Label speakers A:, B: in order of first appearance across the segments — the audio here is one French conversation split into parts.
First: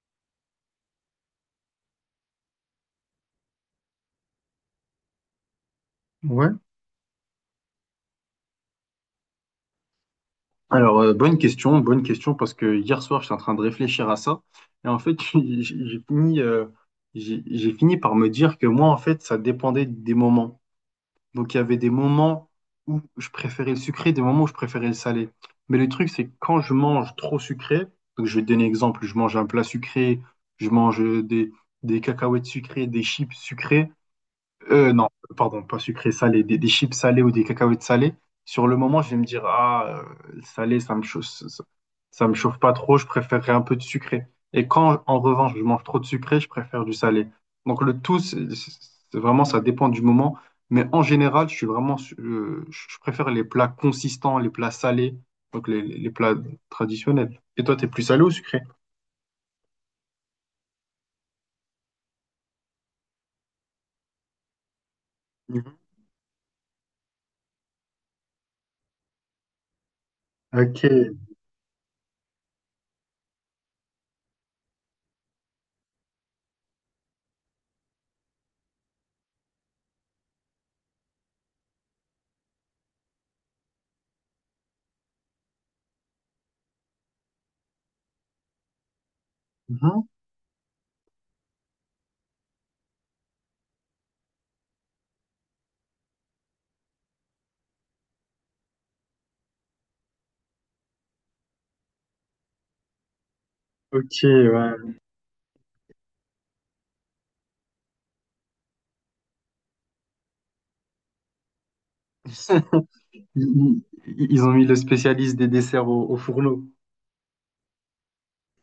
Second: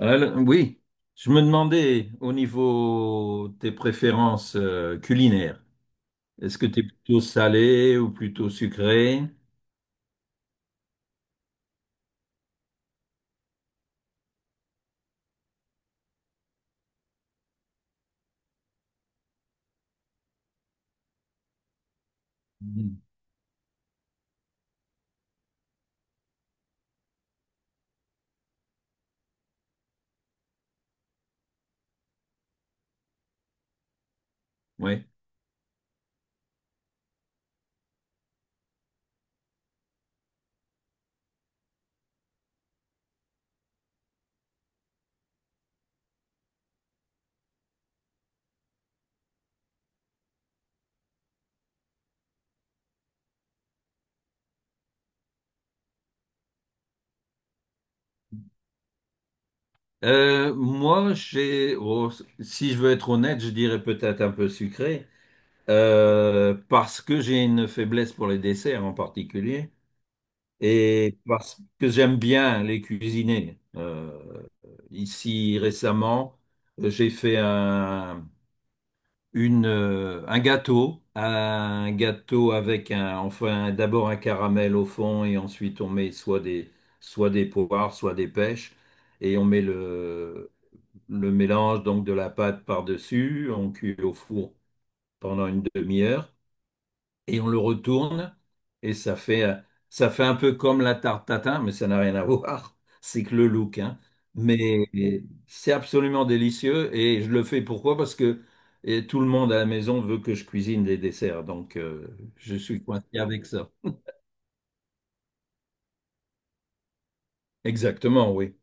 A: Oui, je me demandais au niveau des préférences culinaires,
B: Ouais.
A: est-ce que tu es plutôt salé ou plutôt sucré?
B: Alors, bonne question, parce que hier soir, j'étais en train de réfléchir à ça. Et en fait, j'ai fini, j'ai fini par me dire que moi, en fait, ça dépendait des moments. Donc, il y avait des moments où
A: Mhm.
B: je préférais le sucré, des moments où je préférais le salé. Mais le truc, c'est que quand je mange trop sucré, donc je vais te donner un exemple, je mange un plat sucré, je mange des cacahuètes sucrées, des chips sucrées,
A: Ouais.
B: non, pardon, pas sucré, salé, des chips salées ou des cacahuètes salées. Sur le moment, je vais me dire, ah, salé, ça me chauffe, ça, ça me chauffe pas trop, je préférerais un peu de sucré. Et quand, en revanche, je mange trop de sucré, je préfère du salé. Donc le tout, c'est vraiment, ça dépend du moment. Mais en général, je suis vraiment, je préfère les plats consistants, les plats salés, donc les, les plats traditionnels. Et toi, t'es plus salé ou sucré?
A: Moi, oh, si je veux être honnête, je dirais peut-être un peu sucré,
B: Mhm.
A: parce que j'ai une faiblesse pour les desserts en particulier,
B: Ok.
A: et parce que j'aime bien les cuisiner. Ici, récemment, j'ai fait un. Un gâteau avec un, enfin d'abord un caramel au fond et ensuite on met soit des poires, soit des pêches et on met
B: Mhm.
A: le mélange donc de la pâte par-dessus, on cuit au four pendant une demi-heure et on le retourne et ça fait un peu comme la tarte tatin, mais ça n'a rien à voir. C'est que le look, hein.
B: Ok,
A: Mais
B: ouais.
A: c'est absolument délicieux et je le fais pourquoi? Parce que et tout le monde à la maison veut que je cuisine des desserts, donc je suis coincé avec ça.
B: Ils, ils ont mis le spécialiste des desserts au, au fourneau.
A: Exactement, oui.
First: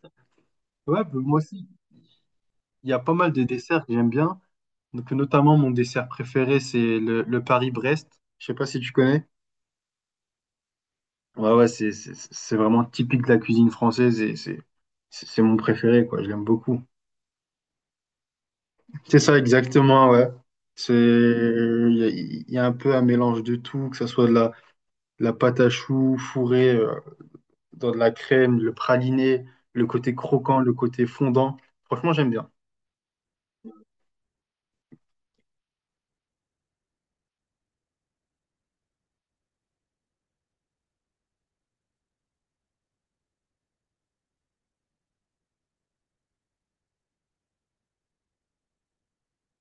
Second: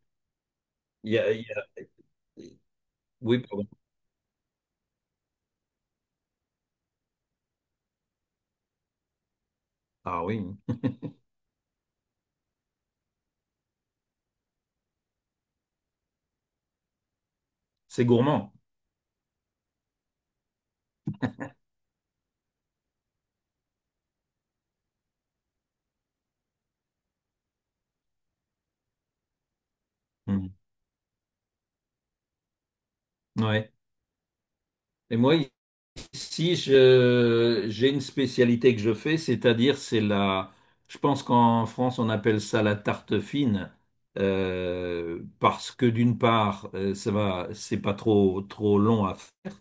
B: Ouais, bah,
A: Il y a-
B: moi
A: il y
B: aussi,
A: a-
B: il y a pas mal
A: Oui,
B: de
A: pardon.
B: desserts que j'aime bien. Donc, notamment, mon dessert préféré, c'est le Paris-Brest. Je sais pas si tu connais.
A: Ah oui,
B: Ouais, ouais, c'est vraiment typique de la cuisine française et c'est c'est mon préféré, quoi. Je l'aime beaucoup.
A: c'est gourmand.
B: C'est ça, exactement, ouais. C'est, il y a un peu un mélange de tout, que ce soit de la pâte à choux fourrée dans de la crème, le praliné, le côté
A: Mm.
B: croquant, le côté fondant. Franchement, j'aime bien.
A: Ouais. Et moi, Si je, j'ai une spécialité que je fais, je pense qu'en France on appelle ça la tarte fine, parce que d'une part ça va, c'est pas trop trop long à faire,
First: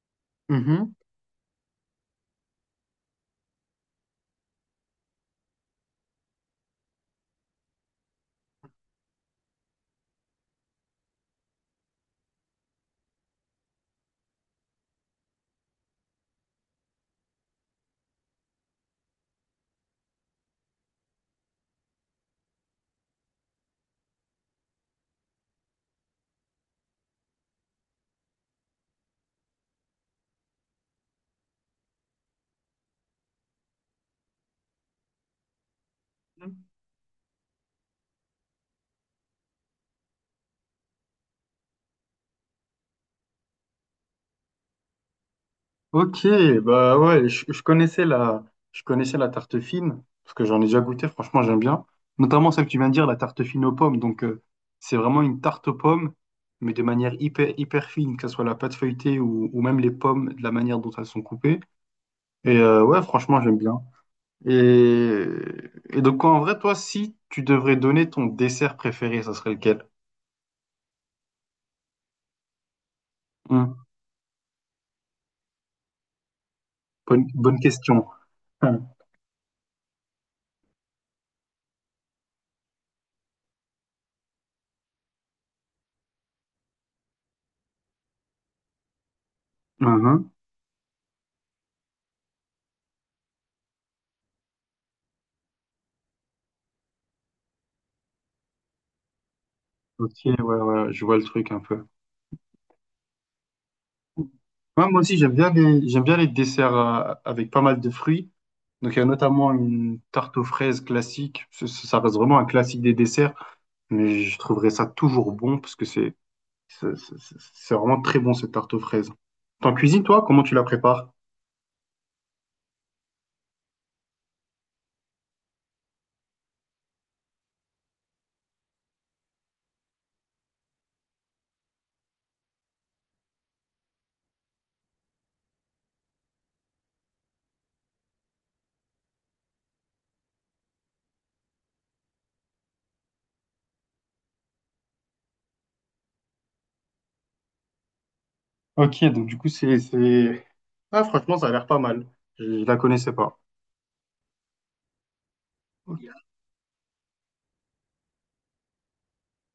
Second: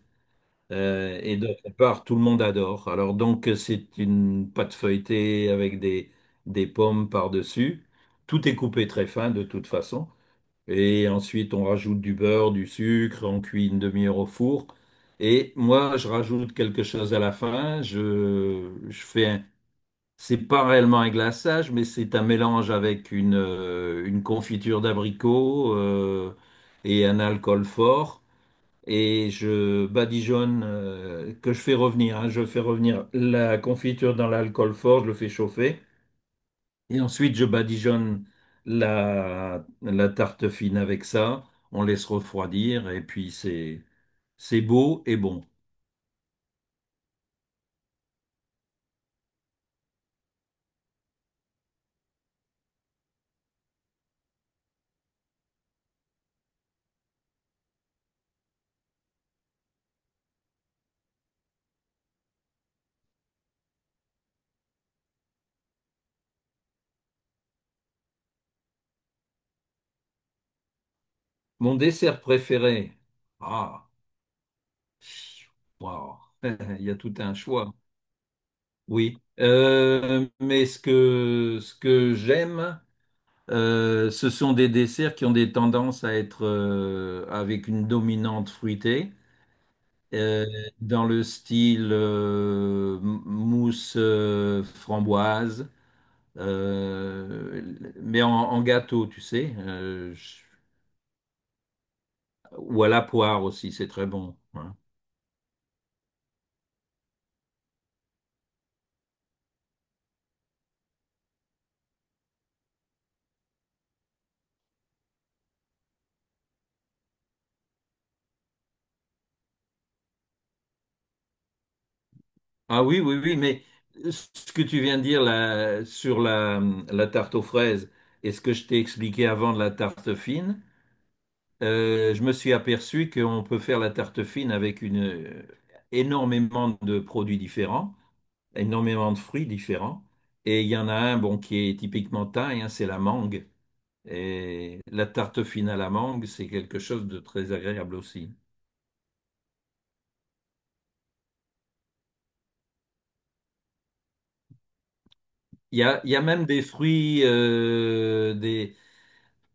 A: et d'autre part tout le monde adore. Alors donc c'est une pâte feuilletée avec des pommes par-dessus. Tout est coupé très fin de toute façon. Et ensuite, on rajoute du beurre, du sucre, on cuit une demi-heure au four. Et moi, je rajoute quelque chose à la fin. Je fais un, c'est pas réellement un glaçage, mais c'est un mélange avec une confiture d'abricot et un alcool fort. Et je badigeonne, que je fais revenir, hein. Je fais revenir la confiture dans l'alcool fort, je le fais chauffer. Et ensuite, je badigeonne la tarte fine avec ça. On laisse refroidir et puis c'est beau et bon.
B: Ok, bah ouais, je connaissais la tarte fine, parce que j'en ai déjà goûté, franchement j'aime bien. Notamment celle que tu viens de dire, la tarte fine aux pommes. Donc c'est vraiment une tarte aux pommes, mais de manière hyper, hyper fine, que ce soit la pâte feuilletée ou même les pommes, de la manière dont elles sont coupées. Et ouais, franchement j'aime bien. Et, et donc en vrai, toi, si tu devrais donner ton dessert préféré, ça serait lequel?
A: Mon dessert préféré.
B: Hum.
A: Ah, waouh, il y a tout
B: Bonne,
A: un
B: bonne
A: choix.
B: question.
A: Oui. Mais ce que j'aime, ce sont des desserts qui ont des tendances à être avec une dominante fruitée.
B: Hum.
A: Euh, Dans le style mousse framboise, mais en, en gâteau, tu sais,
B: Ok, ouais, ouais, je vois le truc un peu.
A: ou à la poire aussi, c'est très bon, hein.
B: Ouais, moi aussi, j'aime bien les desserts avec pas mal de fruits. Donc, il y a notamment une tarte aux fraises classique. Ça, ça reste vraiment un classique des desserts, mais je trouverais ça toujours bon parce que c'est, c'est c'est- c'est vraiment très bon, cette tarte aux fraises. T'en cuisines, toi? Comment tu la prépares?
A: Ah oui, oui, oui, mais ce que tu viens de dire là, sur la tarte aux fraises et ce que je t'ai expliqué avant de la tarte fine. Je me suis aperçu qu'on peut faire la tarte fine avec énormément de produits différents, énormément de fruits différents. Et il y en a un bon, qui est typiquement thaï, hein, c'est la mangue. Et la tarte fine à la mangue, c'est quelque chose de très agréable aussi.
B: Ok, donc du coup, c'est... Ah, franchement, ça a l'air pas mal. Je la connaissais pas. Ok.
A: Il y a même des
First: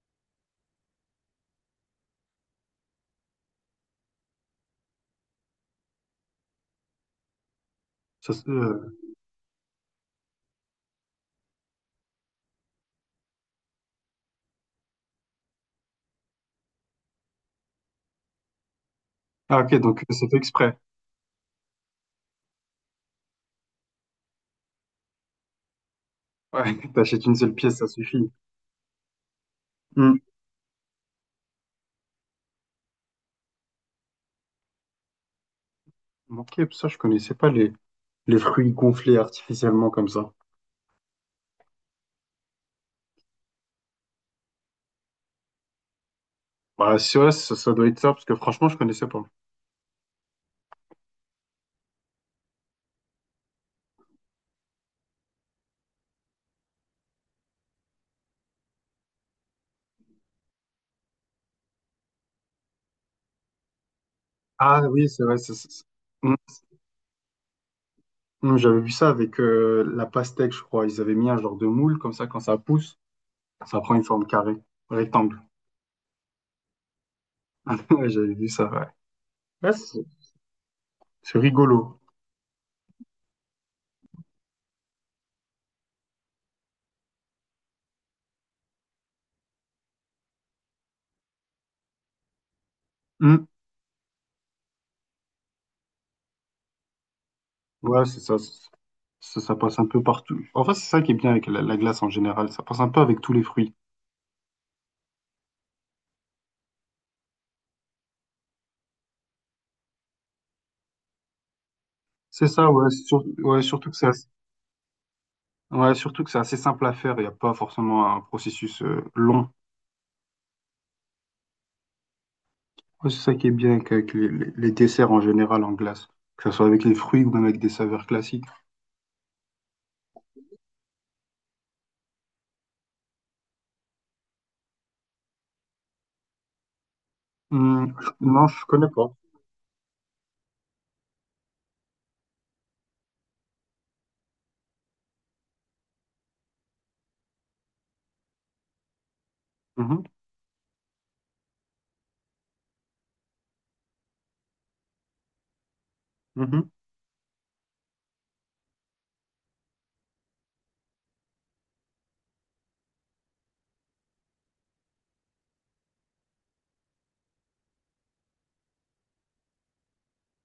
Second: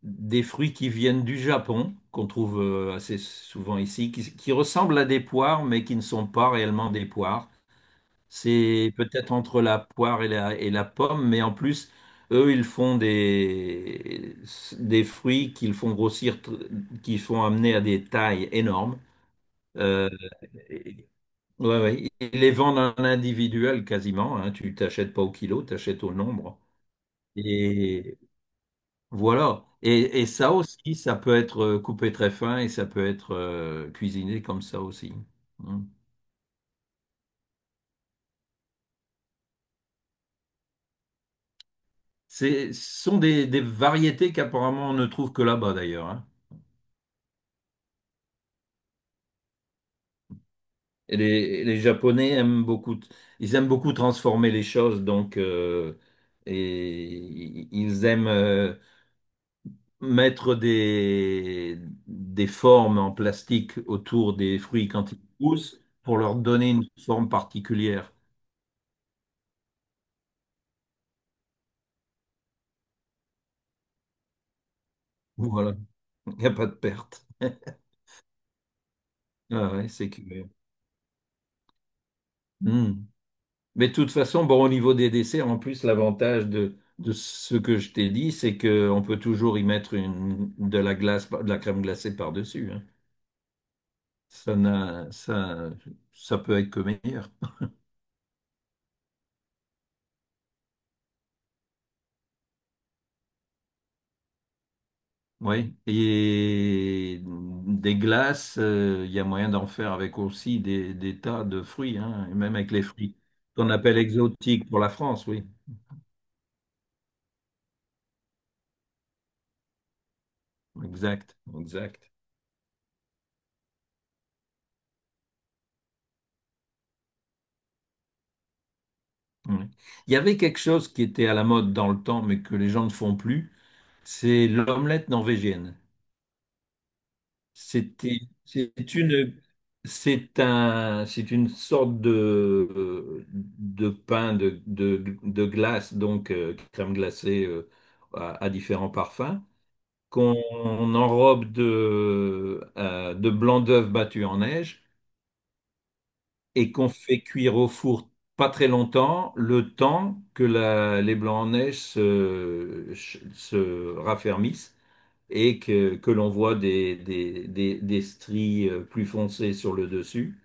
A: des fruits qui viennent du Japon, qu'on trouve assez souvent ici, qui ressemblent à des poires, mais qui ne sont pas réellement des poires.
B: Ça se-
A: C'est
B: euh,
A: peut-être entre la poire et et la pomme, mais en plus, eux, des fruits qu'ils font grossir, qu'ils font amener à des tailles énormes.
B: Ah, ok, donc
A: Euh,
B: c'est fait exprès.
A: et- ouais, ouais. Ils les vendent en individuel quasiment, hein. Tu t'achètes pas au kilo, t'achètes au nombre.
B: Ouais, t'achètes une seule pièce, ça
A: Et
B: suffit.
A: voilà.
B: Hmm.
A: Et ça aussi, ça peut être coupé très fin et ça peut être cuisiné comme ça aussi. Hmm.
B: Ok, ça, je connaissais pas les... Les fruits gonflés artificiellement comme ça.
A: Ce sont des variétés qu'apparemment on ne trouve que là-bas d'ailleurs, hein.
B: Bah, c'est vrai, ça doit être ça, parce que franchement, je connaissais pas.
A: Et les Japonais aiment beaucoup, ils aiment beaucoup transformer les choses, donc ils aiment mettre des formes en plastique autour des
B: Ah
A: fruits
B: oui,
A: quand ils
B: c'est vrai.
A: poussent pour
B: Mm.
A: leur donner une forme particulière.
B: Mm, j'avais vu ça avec la pastèque, je crois. Ils avaient mis un genre de moule, comme ça, quand ça pousse, ça prend une forme carrée, rectangle.
A: Voilà, il n'y a pas de perte.
B: Ouais, j'avais vu ça, ouais.
A: Ah
B: Ouais,
A: ouais,
B: c'est
A: c'est curieux.
B: c'est rigolo.
A: Hmm. Mais de toute façon, bon, au niveau des desserts, en plus, l'avantage de ce que je t'ai dit, c'est qu'on peut toujours y mettre de la glace, de la crème glacée par-dessus, hein.
B: Mm.
A: Ça n'a, Ça peut être que meilleur.
B: Ouais, c'est ça, ça. Ça passe un peu partout. En fait, c'est ça qui est bien avec la, la glace en général. Ça passe un peu avec tous les fruits.
A: Oui. Et des glaces, il y a moyen d'en faire avec aussi des tas de fruits, hein, et
B: C'est
A: même
B: ça,
A: avec les
B: ouais,
A: fruits
B: ouais,
A: qu'on
B: surtout que
A: appelle
B: c'est assez...
A: exotiques pour la France, oui.
B: ouais, surtout que c'est assez simple à faire. Il n'y a pas forcément un processus long.
A: Exact, exact.
B: Ouais, c'est ça qui est bien avec les, les desserts en général en glace, que ce soit avec les fruits ou même avec des saveurs classiques.
A: Oui. Il y avait quelque chose qui était à la mode dans le temps, mais que les gens ne font plus, c'est l'omelette norvégienne. C'était,
B: Non, je connais
A: c'est
B: pas.
A: une, c'est un, C'est une sorte de pain de glace, donc crème glacée à différents parfums,
B: Mhm,
A: qu'on enrobe de blanc d'œuf battu en neige
B: mhm.
A: et qu'on fait cuire au four pas très longtemps, le temps que les blancs en se raffermissent et que l'on voit des stries plus foncées sur le dessus.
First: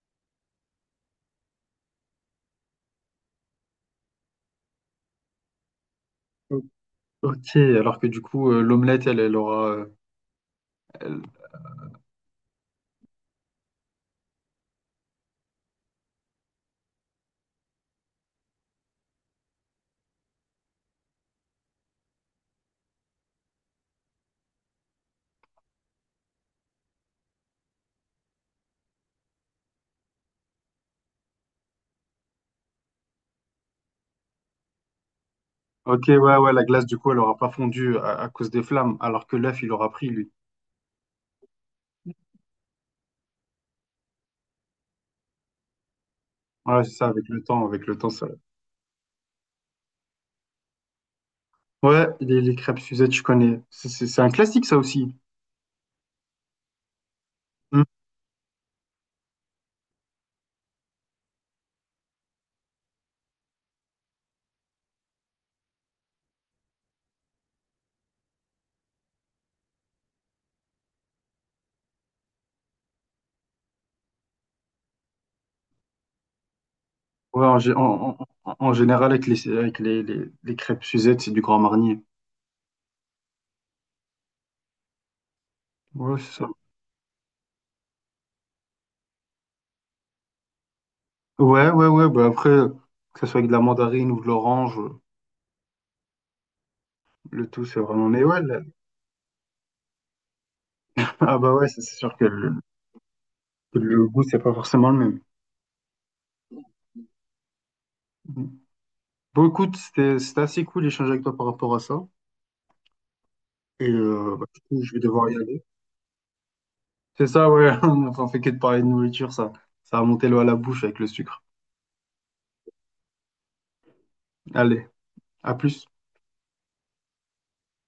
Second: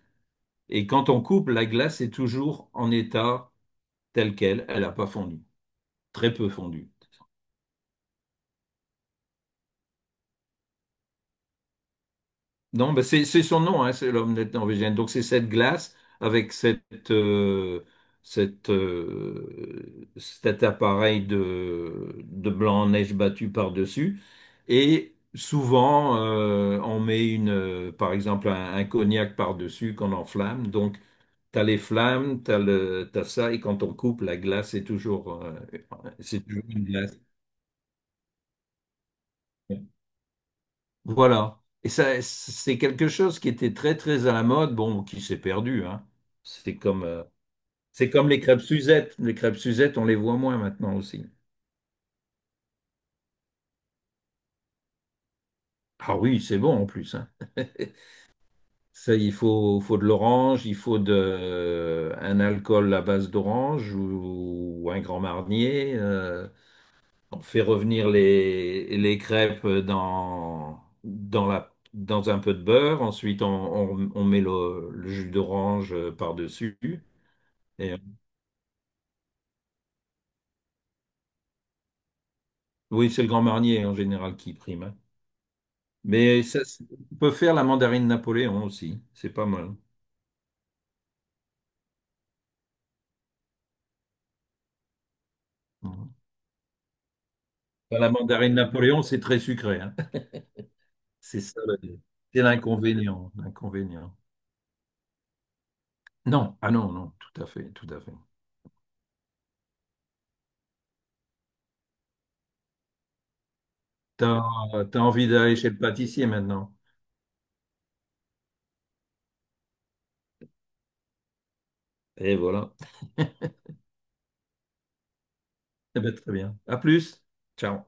A: Et quand on coupe, la glace est toujours en état tel quel. Elle n'a pas fondu, très peu
B: O-
A: fondu.
B: Ok, alors que du coup, l'omelette, elle, elle aura. Elle-
A: Non, ben c'est son nom, hein, c'est l'omelette norvégienne. Donc c'est cette glace avec cette, cet de blanc en neige battu par-dessus. Et souvent, on met par exemple un cognac par-dessus qu'on enflamme. Donc t'as les flammes, t'as ça, et quand on coupe, la glace est toujours,
B: Ok, ouais,
A: c'est
B: ouais, la
A: toujours une
B: glace, du coup,
A: glace.
B: elle aura pas fondu à cause des flammes, alors que l'œuf, il aura pris, lui.
A: Voilà. Et ça, c'est quelque chose qui était très, très à la mode, bon, qui s'est perdu, hein. C'est
B: Ouais, c'est
A: comme,
B: ça,
A: euh,
B: avec le
A: c'est
B: temps, ça.
A: comme les crêpes Suzette. Les crêpes Suzette, on les voit moins maintenant aussi.
B: Ouais, les crêpes Suzette, je connais. C'est un classique, ça aussi.
A: Ah oui, c'est bon en plus, hein.
B: Hum.
A: Ça, faut de l'orange, un alcool à base d'orange ou un Grand Marnier. On fait revenir les crêpes dans dans un peu de beurre. Ensuite, on met le jus d'orange par-dessus.
B: Ouais, en, gé-
A: Et, euh,
B: en- en- en- général, avec les crêpes Suzette, c'est du Grand Marnier.
A: oui, c'est le Grand Marnier en général qui prime, hein.
B: Ouais, c'est
A: Mais
B: ça.
A: on peut faire la mandarine Napoléon aussi. C'est pas mal.
B: Ouais, ouais, ouais, bah après, que ce soit avec de la mandarine ou de l'orange,
A: Mhm.
B: le tout c'est
A: Enfin,
B: vraiment.
A: la
B: Mais ouais,
A: mandarine
B: là-
A: Napoléon, c'est très sucré, hein.
B: ah
A: C'est
B: bah
A: ça,
B: ouais, ça, c'est
A: le-
B: sûr
A: c'est l'inconvénient.
B: que le
A: L'inconvénient.
B: goût c'est pas forcément le même.
A: Non, ah non, non, tout à fait, tout à fait.
B: Bon, écoute, c'était assez cool d'échanger avec toi par rapport à ça. Et
A: T'as,
B: bah, du coup, je
A: T'as
B: vais
A: envie
B: devoir y
A: d'aller
B: aller.
A: chez le pâtissier maintenant.
B: C'est ça, ouais, on fait que de parler de nourriture, ça. Ça a monté l'eau à la bouche avec le sucre.
A: Et voilà.
B: Allez, à plus.
A: Eh ben, très bien. À plus. Ciao.